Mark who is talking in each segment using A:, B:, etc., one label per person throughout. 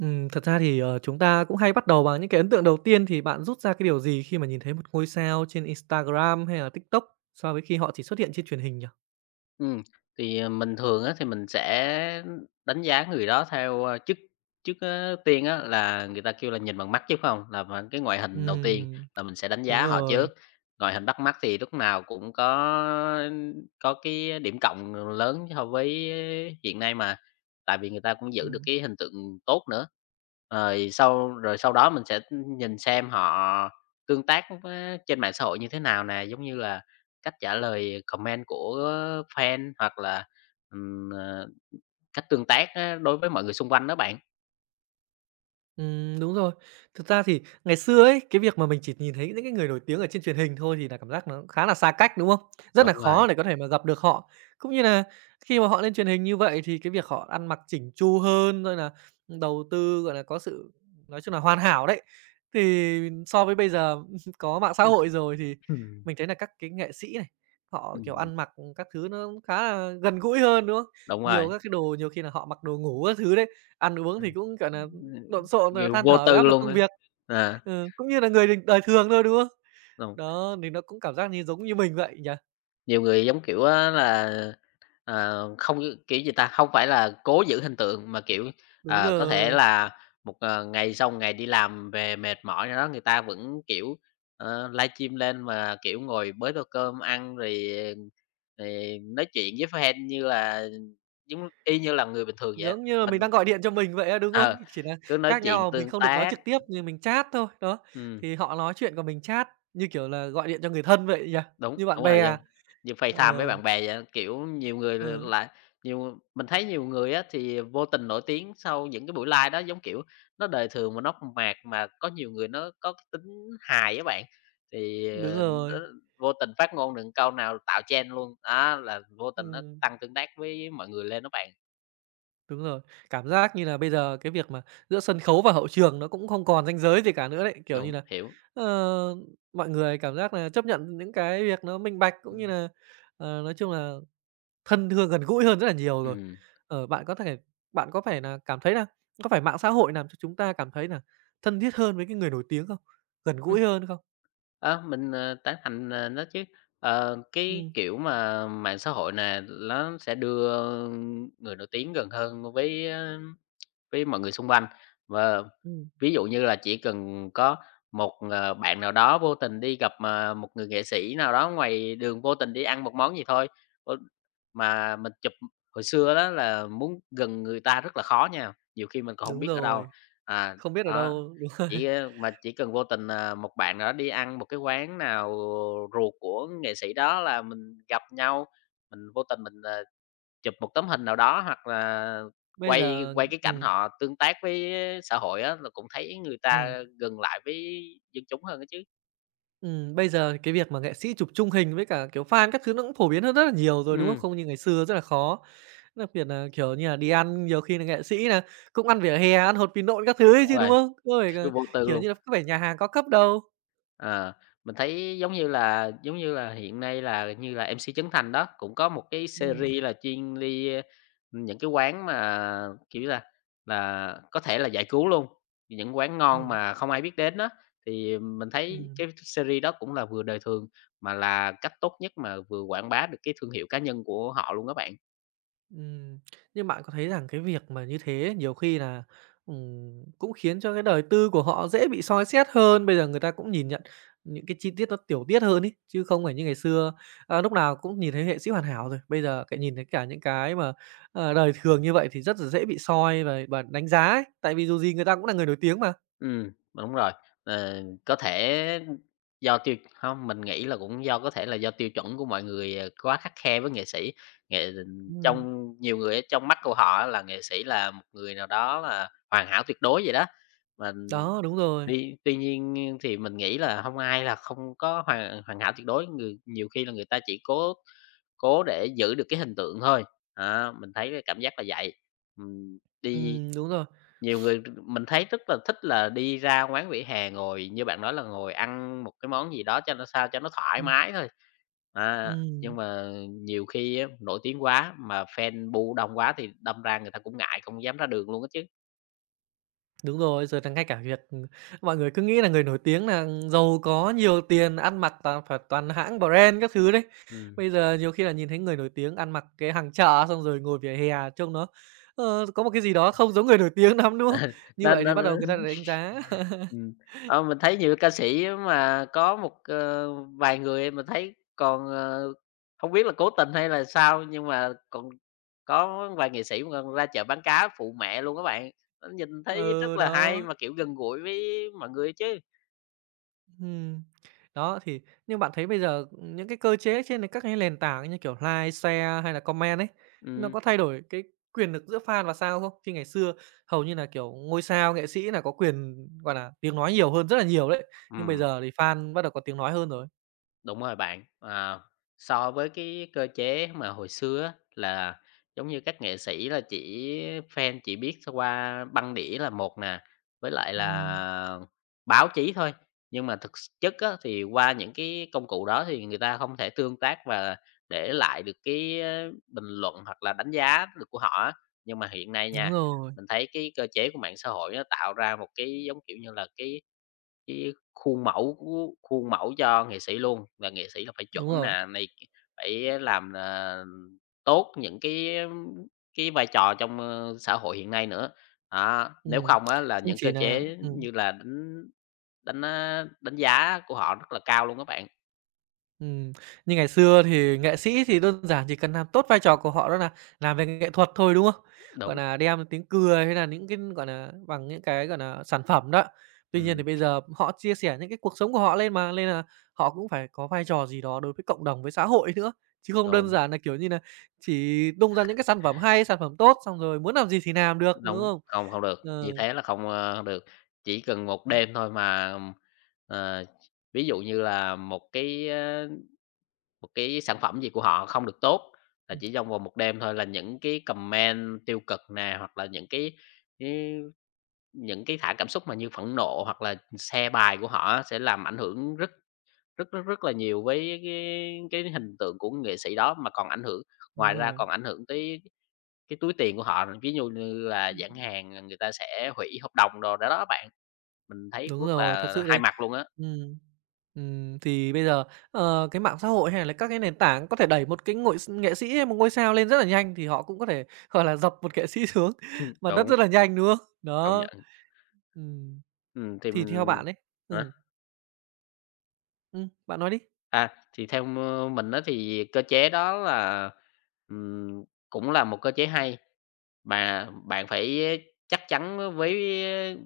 A: Thật ra thì, chúng ta cũng hay bắt đầu bằng những cái ấn tượng đầu tiên, thì bạn rút ra cái điều gì khi mà nhìn thấy một ngôi sao trên Instagram hay là TikTok so với khi họ chỉ xuất hiện trên truyền hình nhỉ?
B: Ừ thì, mình thường á thì mình sẽ đánh giá người đó theo, trước trước á tiên á là người ta kêu là nhìn bằng mắt chứ không, là bằng cái ngoại hình đầu tiên
A: Ừm,
B: là mình sẽ đánh
A: đúng
B: giá họ trước.
A: rồi,
B: Ngoại hình bắt mắt thì lúc nào cũng có cái điểm cộng lớn so với hiện nay mà, tại vì người ta cũng giữ được
A: ừm.
B: cái hình tượng tốt nữa. Rồi sau đó mình sẽ nhìn xem họ tương tác với trên mạng xã hội như thế nào nè, giống như là cách trả lời comment của fan hoặc là, ừm, ờ, cách tương tác á đối với mọi người xung quanh đó bạn.
A: Đúng rồi. Thực ra thì ngày xưa ấy, cái việc mà mình chỉ nhìn thấy những cái người nổi tiếng ở trên truyền hình thôi thì là cảm giác nó khá là xa cách, đúng không? Rất là
B: Đúng rồi.
A: khó để có thể mà gặp được họ. Cũng như là khi mà họ lên truyền hình như vậy thì cái việc họ ăn mặc chỉnh chu hơn, rồi là đầu tư, gọi là, có sự nói chung là hoàn hảo đấy. Thì so với bây giờ có mạng xã hội rồi thì
B: Ừm.
A: mình thấy là các cái nghệ sĩ này, họ, kiểu,
B: Ừm,
A: ăn mặc các thứ nó khá là gần gũi hơn, đúng không?
B: đúng rồi.
A: Nhiều các cái đồ nhiều khi là họ mặc đồ ngủ các thứ đấy, ăn uống thì
B: Ừm.
A: cũng, gọi là,
B: Ừm,
A: lộn xộn rồi
B: Kiểu,
A: than
B: vô
A: thở về
B: tư
A: áp lực
B: luôn
A: công
B: á.
A: việc,
B: À,
A: ừ, cũng như là người đình đời thường thôi, đúng không?
B: đúng,
A: Đó, thì nó cũng cảm giác như giống như mình vậy nhỉ?
B: nhiều người, giống kiểu á là Ờ, không như- kiểu gì ta? Không phải là cố giữ hình tượng mà, kiểu,
A: Đúng
B: có thể
A: rồi,
B: là một, ngày sau một ngày đi làm về mệt mỏi rồi đó, người ta vẫn, kiểu, livestream lên mà, kiểu, ngồi bới tô cơm ăn rồi nói chuyện với fan như là giống y như là người bình thường vậy.
A: giống như là mình đang
B: Mình
A: gọi điện cho mình vậy á, đúng không?
B: ờ,
A: Chỉ là
B: cứ nói
A: khác
B: chuyện
A: nhau là mình
B: tương
A: không được nói
B: tác,
A: trực tiếp nhưng mình chat thôi, đó,
B: ừm.
A: thì họ nói chuyện còn mình chat, như kiểu là, gọi điện cho người thân vậy nhỉ?
B: Đúng,
A: Như bạn
B: đúng rồi, vô
A: bè,
B: như
A: ờ,
B: FaceTime với bạn bè vậy á, kiểu, nhiều người là
A: ừ,
B: là nhiều mình thấy nhiều người á thì vô tình nổi tiếng sau những cái buổi live đó, giống kiểu, nó đời thường mà nó mộc mạc, mà có nhiều người nó có cái tính hài á bạn, thì,
A: đúng
B: nó
A: rồi,
B: vô tình phát ngôn được câu nào tạo trend luôn, đó là vô tình nó
A: ừm.
B: tăng tương tác với mọi người lên đó bạn.
A: Đúng rồi, cảm giác như là bây giờ cái việc mà giữa sân khấu và hậu trường nó cũng không còn ranh giới gì cả nữa đấy. Kiểu như
B: Đúng,
A: là,
B: hiểu.
A: ờ, mọi người cảm giác là chấp nhận những cái việc nó minh bạch,
B: Ừ.
A: cũng như là, nói chung là thân thương gần gũi hơn rất là nhiều rồi.
B: Ừm.
A: Bạn có thể bạn có phải là cảm thấy là có phải mạng xã hội làm cho chúng ta cảm thấy là thân thiết hơn với cái người nổi tiếng không? Gần
B: Ừm.
A: gũi hơn không?
B: Ờ, mình, tán thành, nó chứ. Ờ, cái
A: Ừm,
B: kiểu mà mạng xã hội nè, nó sẽ đưa người nổi tiếng gần hơn với, với mọi người xung quanh. Và
A: ừm,
B: ví dụ như là chỉ cần có một, bạn nào đó vô tình đi gặp, một người nghệ sĩ nào đó ngoài đường, vô tình đi ăn một món gì thôi, ôi, mà mình chụp hồi xưa đó là muốn gần người ta rất là khó nha, nhiều khi mình còn không
A: đúng
B: biết ở đâu.
A: rồi,
B: À,
A: không biết ở
B: đó.
A: đâu đúng rồi.
B: Chỉ, ơ mà chỉ cần vô tình, một bạn nào đó đi ăn một cái quán nào ruột của nghệ sĩ đó là mình gặp nhau, mình vô tình mình, chụp một tấm hình nào đó hoặc là
A: Bây
B: quay
A: giờ
B: quay cái cảnh
A: ừm,
B: họ tương tác với xã hội á, là cũng thấy người
A: ừm.
B: ta gần lại với dân chúng hơn á chứ.
A: Bây giờ cái việc mà nghệ sĩ chụp chung hình với cả, kiểu, fan các thứ nó cũng phổ biến hơn rất là nhiều rồi, đúng không?
B: Ừm.
A: Không như ngày xưa rất là khó. Đặc biệt nà, kiểu như là, đi ăn nhiều khi là nghệ sĩ nà cũng ăn vỉa hè, ăn hột vịt nộm các thứ ấy
B: Đúng
A: chứ, đúng
B: rồi,
A: không? Có phải là,
B: vô tư
A: kiểu
B: luôn.
A: như là, có phải nhà hàng cao cấp đâu.
B: Ờ, mình thấy giống như là hiện nay là như là MC Trấn Thành đó, cũng có một cái
A: Ừm,
B: series là chuyên đi, những cái quán mà, kiểu là, có thể là giải cứu luôn, những quán ngon
A: ừm,
B: mà không ai biết đến đó. Thì mình thấy
A: ừm.
B: cái series đó cũng là vừa đời thường, mà là cách tốt nhất mà vừa quảng bá được cái thương hiệu cá nhân của họ luôn các bạn.
A: Ừm, nhưng bạn có thấy rằng cái việc mà như thế nhiều khi là, cũng khiến cho cái đời tư của họ dễ bị soi xét hơn, bây giờ người ta cũng nhìn nhận những cái chi tiết nó tiểu tiết hơn ấy, chứ không phải như ngày xưa, lúc nào cũng nhìn thấy nghệ sĩ hoàn hảo rồi, bây giờ cái nhìn thấy cả những cái mà, đời thường như vậy thì rất là dễ bị soi và đánh giá ấy, tại vì dù gì người ta cũng là người nổi tiếng mà.
B: Đúng rồi. Ờ, có thể do tiêu không mình nghĩ là cũng do có thể là do tiêu chuẩn của mọi người, quá khắt khe với nghệ sĩ. Nghệ
A: Ừm,
B: Trong nhiều người á, trong mắt của họ á là nghệ sĩ là một người nào đó là hoàn hảo tuyệt đối vậy đó, mà
A: đó,
B: tuy tuy nhiên thì mình nghĩ là không ai là không có hoàn hoàn hảo tuyệt đối, người nhiều khi là người ta chỉ cố cố để giữ được cái hình tượng thôi. Đó, mình thấy cái cảm giác là vậy. Đi
A: đúng rồi,
B: Nhiều người mình thấy rất là thích là đi ra quán vỉa hè ngồi, như bạn nói là ngồi ăn một cái món gì đó cho nó sao cho nó thoải
A: ừm,
B: mái thôi. À, nhưng
A: ừm.
B: mà nhiều khi á, nổi tiếng quá mà fan bu đông quá thì đâm ra người ta cũng ngại, không dám ra đường luôn á chứ.
A: Đúng rồi, giờ là ngay cả việc mọi người cứ nghĩ là người nổi tiếng là giàu có, nhiều tiền, ăn mặc toàn hãng brand các thứ đấy.
B: Ừm.
A: Bây giờ nhiều khi là nhìn thấy người nổi tiếng ăn mặc cái hàng chợ xong rồi ngồi vỉa hè trông nó, có một cái gì đó không giống người nổi tiếng lắm, đúng không? Như
B: Nên
A: vậy thì
B: nên
A: bắt đầu người ta lại đánh giá.
B: Ừm. Ờ, mình thấy nhiều ca sĩ mà có một, vài người mình thấy còn, hông biết là cố tình hay là sao nhưng mà còn có vài nghệ sĩ mà còn ra chợ bán cá phụ mẹ luôn các bạn. Nó nhìn thấy rất
A: Ừ,
B: là hay
A: đó.
B: mà, kiểu, gần gũi với mọi người chứ.
A: Ừm. Đó, thì nhưng bạn thấy bây giờ những cái cơ chế trên các cái nền tảng như kiểu like, share hay là comment ấy, nó
B: Ừm.
A: có thay đổi cái quyền lực giữa fan và sao không? Khi ngày xưa hầu như là, kiểu, ngôi sao, nghệ sĩ là có quyền, gọi là, tiếng nói nhiều hơn rất là nhiều đấy, nhưng bây
B: Ừm.
A: giờ thì fan bắt đầu có tiếng nói hơn rồi.
B: Đúng rồi bạn. À, so với cái cơ chế mà hồi xưa á, là giống như các nghệ sĩ là chỉ fan chỉ biết qua băng đĩa là một nè, với lại là
A: Ừm,
B: báo chí thôi. Nhưng mà thực chất á, thì qua những cái công cụ đó thì người ta không thể tương tác và để lại được cái, bình luận hoặc là đánh giá được của họ á. Nhưng mà hiện nay
A: đúng
B: nha,
A: rồi,
B: mình thấy cái cơ chế của mạng xã hội nó tạo ra một cái, giống kiểu như là, cái khuôn mẫu của khuôn mẫu cho nghệ sĩ luôn, và nghệ sĩ là phải
A: đúng
B: chuẩn
A: rồi.
B: nè, này phải làm, tốt những cái vai trò trong, xã hội hiện nay nữa. Đó, nếu
A: Ừm,
B: không á là
A: không
B: những cơ
A: chỉ là
B: chế như là đánh đánh, á, đánh giá của họ rất là cao luôn các bạn.
A: Ừm, như ngày xưa thì nghệ sĩ thì đơn giản chỉ cần làm tốt vai trò của họ đó là làm về nghệ thuật thôi, đúng không? Gọi
B: Đúng,
A: là đem tiếng cười hay là những cái, gọi là bằng những cái, gọi là sản phẩm đó. Tuy nhiên thì
B: ừm,
A: bây giờ họ chia sẻ những cái cuộc sống của họ lên mà, nên là họ cũng phải có vai trò gì đó đối với cộng đồng, với xã hội nữa, chứ không đơn
B: đúng,
A: giản là kiểu như là chỉ tung ra những cái sản phẩm hay, sản phẩm tốt, xong rồi muốn làm gì thì làm được, đúng
B: đúng,
A: không?
B: không, không được,
A: Ờ,
B: như thế là không, được. Chỉ cần một đêm thôi mà, ờ, ví dụ như là một cái, một cái sản phẩm gì của họ không được tốt, là
A: ừm,
B: chỉ trong vòng một đêm thôi là những cái comment tiêu cực nè, hoặc là cái những cái thả cảm xúc mà như phẫn nộ hoặc là xe bài của họ sẽ làm ảnh hưởng rất rất rất rất là nhiều với cái hình tượng của nghệ sĩ đó, mà còn ảnh hưởng ngoài
A: đúng
B: ra
A: rồi.
B: còn ảnh hưởng tới cái túi tiền của họ, ví dụ như là giãn hàng, à, người ta sẽ hủy hợp đồng đồ đó đó bạn. Mình thấy
A: Đúng
B: rất
A: rồi, thật
B: là
A: sự
B: hai
A: đấy.
B: mặt luôn á.
A: Ừm. Thì bây giờ, cái mạng xã hội hay là các cái nền tảng có thể đẩy một cái ngội s nghệ sĩ hay một ngôi sao lên rất là nhanh, thì họ cũng có thể, gọi là, dập một nghệ sĩ xuống mặt đất
B: Đúng,
A: rất là nhanh, đúng không?
B: công
A: Đó.
B: nhận.
A: Ừm,
B: Thì
A: thì theo
B: mình
A: bạn ấy
B: ờ.
A: ừm, bạn nói đi.
B: À, thì theo mình á thì cơ chế đó là, ừm, cũng là một cơ chế hay, mà bạn phải chắc chắn với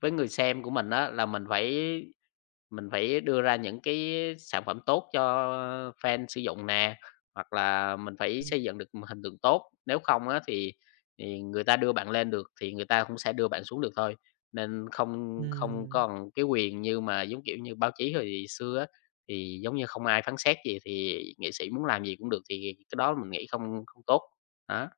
B: người xem của mình đó là mình phải đưa ra những cái sản phẩm tốt cho fan sử dụng nè, hoặc là mình phải
A: Ừm,
B: xây dựng được một hình tượng tốt, nếu không á thì người ta đưa bạn lên được thì người ta cũng sẽ đưa bạn xuống được thôi. Nên không không
A: ừm.
B: còn cái quyền như mà, giống kiểu như, báo chí hồi xưa á, thì giống như không ai phán xét gì thì nghệ sĩ muốn làm gì cũng được, thì cái đó mình nghĩ không không tốt. Đó,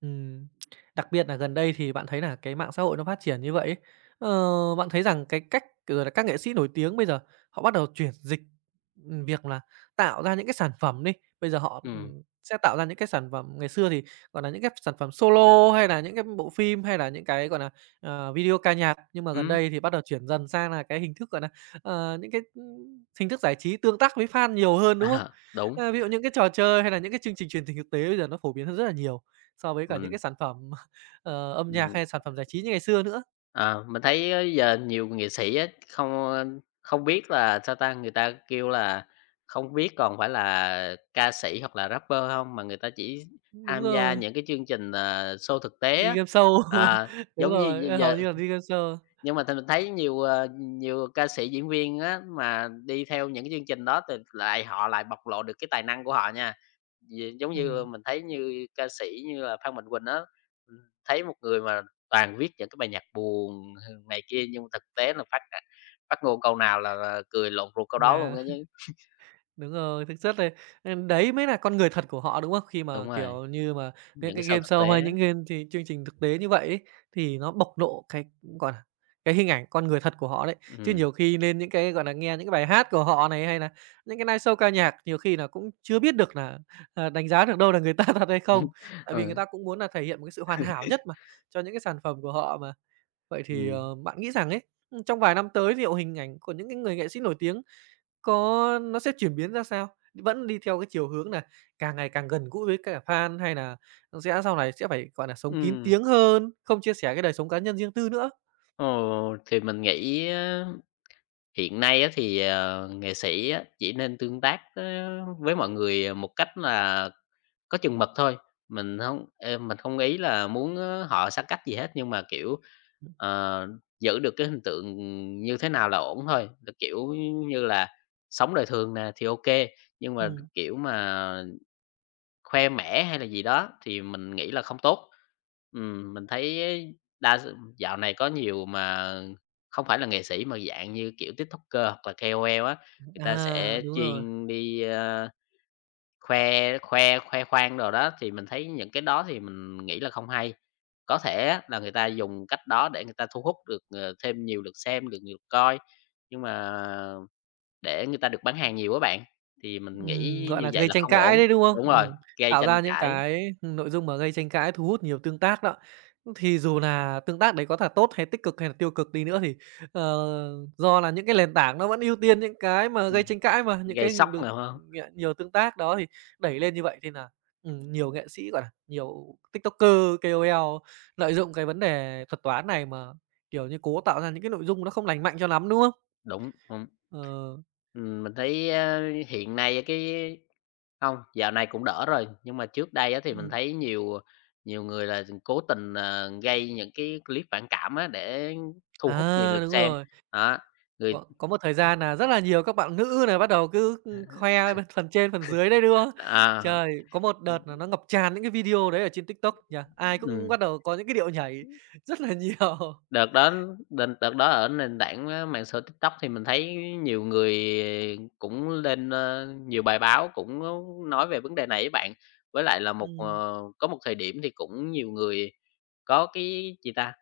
A: Ừm, đặc biệt là gần đây thì bạn thấy là cái mạng xã hội nó phát triển như vậy ấy, ờ, bạn thấy rằng cái cách rồi là các nghệ sĩ nổi tiếng bây giờ họ bắt đầu chuyển dịch, việc là tạo ra những cái sản phẩm đi, bây giờ họ,
B: ừm,
A: sẽ tạo ra những cái sản phẩm ngày xưa thì, gọi là, những cái sản phẩm solo hay là những cái bộ phim, hay là những cái, gọi là video ca nhạc, nhưng mà gần
B: ừm,
A: đây thì bắt đầu chuyển dần sang là cái hình thức, gọi là những cái, hình thức giải trí tương tác với fan nhiều hơn, đúng không?
B: ờ, đúng,
A: Ờ, ví dụ những cái trò chơi hay là những cái chương trình truyền hình thực tế bây giờ nó phổ biến hơn rất là nhiều. So với cả những
B: mình,
A: cái sản phẩm, ờ, âm nhạc hay sản phẩm giải trí như ngày xưa nữa.
B: Ờ, mình thấy á giờ nhiều nghệ sĩ á, không, không biết là, sao ta, người ta kêu là không biết còn phải là ca sĩ hoặc là rapper không mà người ta chỉ
A: Đúng
B: tham gia
A: rồi,
B: những cái chương trình, show thực tế
A: đi
B: á.
A: game show.
B: À,
A: Đúng
B: giống như
A: rồi, hầu
B: giờ
A: như là đi game show.
B: nhưng mà thì mình thấy nhiều ca sĩ, diễn viên á mà đi theo những cái chương trình đó thì lại họ lại bộc lộ được cái tài năng của họ nha. Vì giống như
A: Ừm.
B: mình thấy như ca sĩ như là Phan Mạnh Quỳnh á, ừm, thấy một người mà toàn viết những cái bài nhạc buồn h này kia nhưng thực tế là phát ngôn câu nào là cười lộn ruột câu đó luôn
A: Là
B: á chứ.
A: đúng rồi, thực chất là, đấy mới là con người thật của họ, đúng không? Khi
B: Đúng
A: mà,
B: rồi,
A: kiểu như mà, những
B: những cái
A: cái
B: show
A: game
B: thực tế
A: show hay
B: á.
A: những game thì chương trình thực tế như vậy ấy, thì nó bộc lộ cái, gọi là, cái hình ảnh con người thật của họ đấy. Chứ
B: Ừm.
A: nhiều khi lên những cái, gọi là, nghe những cái bài hát của họ này, hay là những cái live show ca nhạc nhiều khi là cũng chưa biết được là, à, đánh giá được đâu là người ta thật hay không. Tại vì người
B: Ừ,
A: ta cũng muốn là thể hiện một cái sự hoàn hảo nhất mà, cho những cái sản phẩm của họ mà. Vậy thì,
B: ừm.
A: bạn nghĩ rằng ấy, trong vài năm tới liệu hình ảnh của những cái người nghệ sĩ nổi tiếng có nó sẽ chuyển biến ra sao? Vẫn đi theo cái chiều hướng là càng ngày càng gần gũi với cả fan hay là sẽ sau này sẽ phải, gọi là sống kín
B: Ừm,
A: tiếng hơn, không chia sẻ cái đời sống cá nhân riêng tư nữa?
B: thì mình nghĩ hiện nay á thì, nghệ sĩ á chỉ nên tương tác á với mọi người một cách là có chừng mực thôi, mình không ý là muốn, họ xa cách gì hết, nhưng mà, kiểu, ờ, giữ được cái hình tượng như thế nào là ổn thôi. Là, kiểu như là, sống đời thường nè thì ok nhưng mà,
A: Ừm.
B: kiểu mà, khoe mẽ hay là gì đó thì mình nghĩ là không tốt. Mình thấy ấy đa s dạo này có nhiều mà không phải là nghệ sĩ mà dạng như, kiểu, TikToker hoặc là KOL á, người ta
A: À,
B: sẽ
A: đúng rồi.
B: chuyên đi, khoe khoe khoe khoang đồ đó, thì mình thấy những cái đó thì mình nghĩ là không hay. Có thể á là người ta dùng cách đó để người ta thu hút được, thêm nhiều lượt xem, được nhiều lượt coi, nhưng mà để người ta được bán hàng nhiều á bạn, thì mình nghĩ
A: Gọi
B: như
A: là,
B: vậy
A: gây
B: là
A: tranh
B: không
A: cãi
B: ổn.
A: đấy, đúng không?
B: Đúng rồi, gây
A: Tạo
B: tranh
A: ra những
B: cãi.
A: cái, nội dung mà gây tranh cãi, thu hút nhiều tương tác đó. Thì dù là tương tác đấy có là tốt hay tích cực hay là tiêu cực đi nữa thì, ờ, do là những cái nền tảng nó vẫn ưu tiên những cái mà
B: Ừm,
A: gây tranh cãi mà, những
B: gây
A: cái
B: sốc
A: được
B: nào hơn.
A: nhiều tương tác đó thì đẩy lên như vậy thì là, nhiều nghệ sĩ, gọi là, nhiều TikToker, ca o KOL lợi dụng cái vấn đề thuật toán này mà, kiểu như, cố tạo ra những cái nội dung nó không lành mạnh cho lắm, đúng không?
B: Đúng.
A: Ờ,
B: Mình thấy, hiện nay á cái hông, dạo này cũng đỡ rồi, nhưng mà trước đây á thì mình
A: ừm,
B: thấy nhiều nhiều người là cố tình, gây những cái clip phản cảm á để thu hút nhiều
A: à,
B: lượt
A: đúng
B: xem,
A: rồi.
B: đó, người
A: Có một thời gian là rất là nhiều các bạn nữ này bắt đầu cứ, khoe bên phần trên, phần dưới đấy, đúng không?
B: à,
A: Trời, có một đợt là nó ngập tràn những cái video đấy ở trên TikTok nhỉ? Ai cũng
B: ừm.
A: bắt đầu có những cái điệu nhảy rất là nhiều.
B: Đợt đó đợt đó ở nền tảng, mạng xã hội TikTok thì mình thấy nhiều người cũng lên, nhiều bài báo cũng nói về vấn đề này với bạn. Với lại là một
A: Ừm,
B: có một thời điểm thì cũng nhiều người có cái gì ta,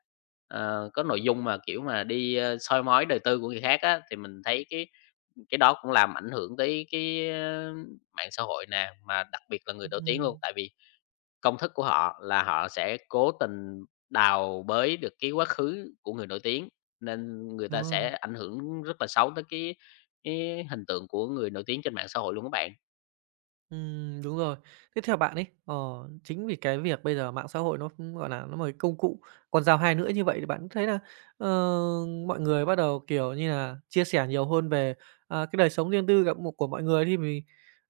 B: có nội dung mà, kiểu, mà đi, soi mói đời tư của người khác á, thì mình thấy cái đó cũng làm ảnh hưởng tới cái, mạng xã hội nè, mà đặc biệt là người nổi tiếng luôn.
A: ừm,
B: Tại vì công thức của họ là họ sẽ cố tình đào bới được cái quá khứ của người nổi tiếng, nên người
A: đúng
B: ta
A: rồi.
B: sẽ ảnh hưởng rất là xấu tới cái hình tượng của người nổi tiếng trên mạng xã hội luôn các bạn.
A: Đúng rồi. Thế theo bạn ấy, chính vì cái việc bây giờ mạng xã hội nó, gọi là, nó một cái công cụ, con dao hai lưỡi như vậy thì bạn cũng thấy là, ờ, mọi người bắt đầu, kiểu như là, chia sẻ nhiều hơn về, à, cái đời sống riêng tư gặp một của mọi người thì mình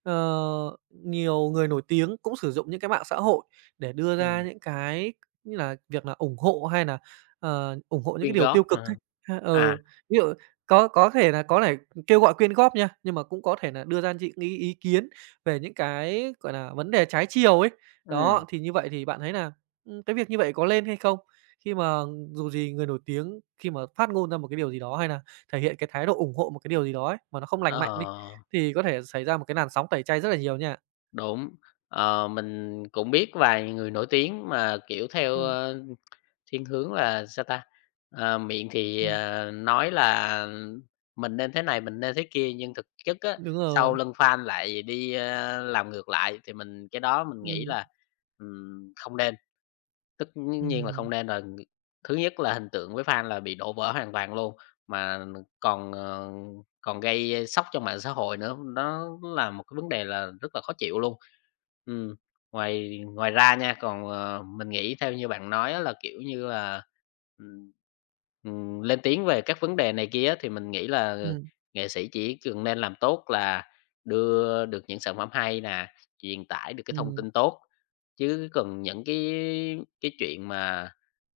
A: nhiều người nổi tiếng cũng sử dụng những cái mạng xã hội để đưa ra
B: Ừm.
A: những cái như là việc là ủng hộ hay là, ủng hộ những cái
B: Quyên
A: điều
B: góp,
A: tiêu cực ấy. Ha,
B: à,
A: ừ, ví dụ có thể là có thể kêu gọi quyên góp nha, nhưng mà cũng có thể là đưa ra những ý ý kiến về những cái, gọi là, vấn đề trái chiều ấy.
B: Ừm.
A: Đó, thì như vậy thì bạn thấy là, cái việc như vậy có lên hay không? Khi mà dù gì người nổi tiếng khi mà phát ngôn ra một cái điều gì đó hay là thể hiện cái thái độ ủng hộ một cái điều gì đó ấy, mà nó không lành
B: ờ,
A: mạnh đi, thì có thể xảy ra một cái làn sóng tẩy chay rất là nhiều nha.
B: Đúng, mình cũng biết vài người nổi tiếng mà, kiểu, theo,
A: Ừm,
B: thiên hướng là sao ta? Ờ, miệng thì,
A: ừm,
B: nói là mình nên thế này, mình nên thế kia, nhưng thực chất á,
A: đúng
B: sau
A: rồi.
B: lưng fan lại đi, làm ngược lại thì mình cái đó mình nghĩ
A: Ừm,
B: là, không nên. Tất nhiên là không
A: ừm,
B: nên rồi. Thứ nhất là hình tượng với fan là bị đổ vỡ hoàn toàn luôn, mà còn, ờ, còn gây sốc cho mạng xã hội nữa, nó là một cái vấn đề là rất là khó chịu luôn. Ừm, ngoài ngoài ra nha, còn, mình nghĩ theo như bạn nói á là, kiểu như là, ừm lên tiếng về các vấn đề này kia thì mình nghĩ là
A: ừm,
B: nghệ sĩ chỉ cần nên làm tốt là đưa được những sản phẩm hay nè, truyền tải được cái thông
A: ừm,
B: tin tốt, chứ còn những cái chuyện mà,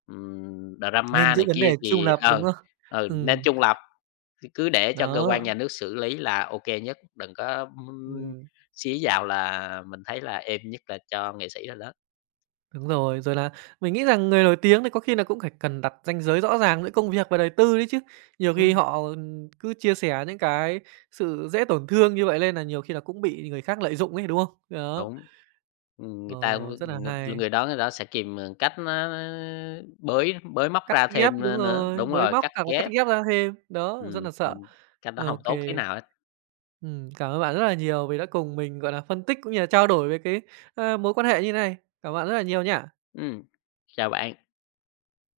A: nên
B: drama
A: giữ
B: này
A: vấn
B: kia
A: đề trung
B: thì
A: lập, đúng
B: ừ,
A: không?
B: ừ, nên
A: Ừm,
B: trung lập, thì cứ để cho cơ quan nhà
A: đó,
B: nước xử lý là ok nhất, đừng có,
A: ừm.
B: xía vào là mình thấy là êm nhất là cho nghệ sĩ rồi đó.
A: Đúng rồi, rồi là mình nghĩ rằng người nổi tiếng thì có khi là cũng phải cần đặt ranh giới rõ ràng giữa công việc và đời tư đấy chứ. Nhiều khi
B: Ừm.
A: họ, cứ chia sẻ những cái sự dễ tổn thương như vậy lên là nhiều khi là cũng bị người khác lợi dụng ấy, đúng không? Đó,
B: Đúng. Người
A: ờ,
B: ta
A: rất
B: cũng
A: là
B: người
A: hay.
B: người đó sẽ kìm, cách nó bới bới móc
A: Cắt
B: ra
A: ghép,
B: thêm
A: đúng
B: nữa.
A: rồi,
B: Đúng
A: bới
B: rồi,
A: móc
B: cắt
A: hoặc là cắt
B: ghép.
A: ghép ra thêm, đó, rất là sợ.
B: Mình cách đó không
A: Ok,
B: tốt thế nào hết.
A: cảm ơn bạn rất là nhiều vì đã cùng mình, gọi là, phân tích cũng như là trao đổi về cái, a, mối quan hệ như này. Cảm ơn bạn rất là nhiều nha.
B: Ừm, chào bạn.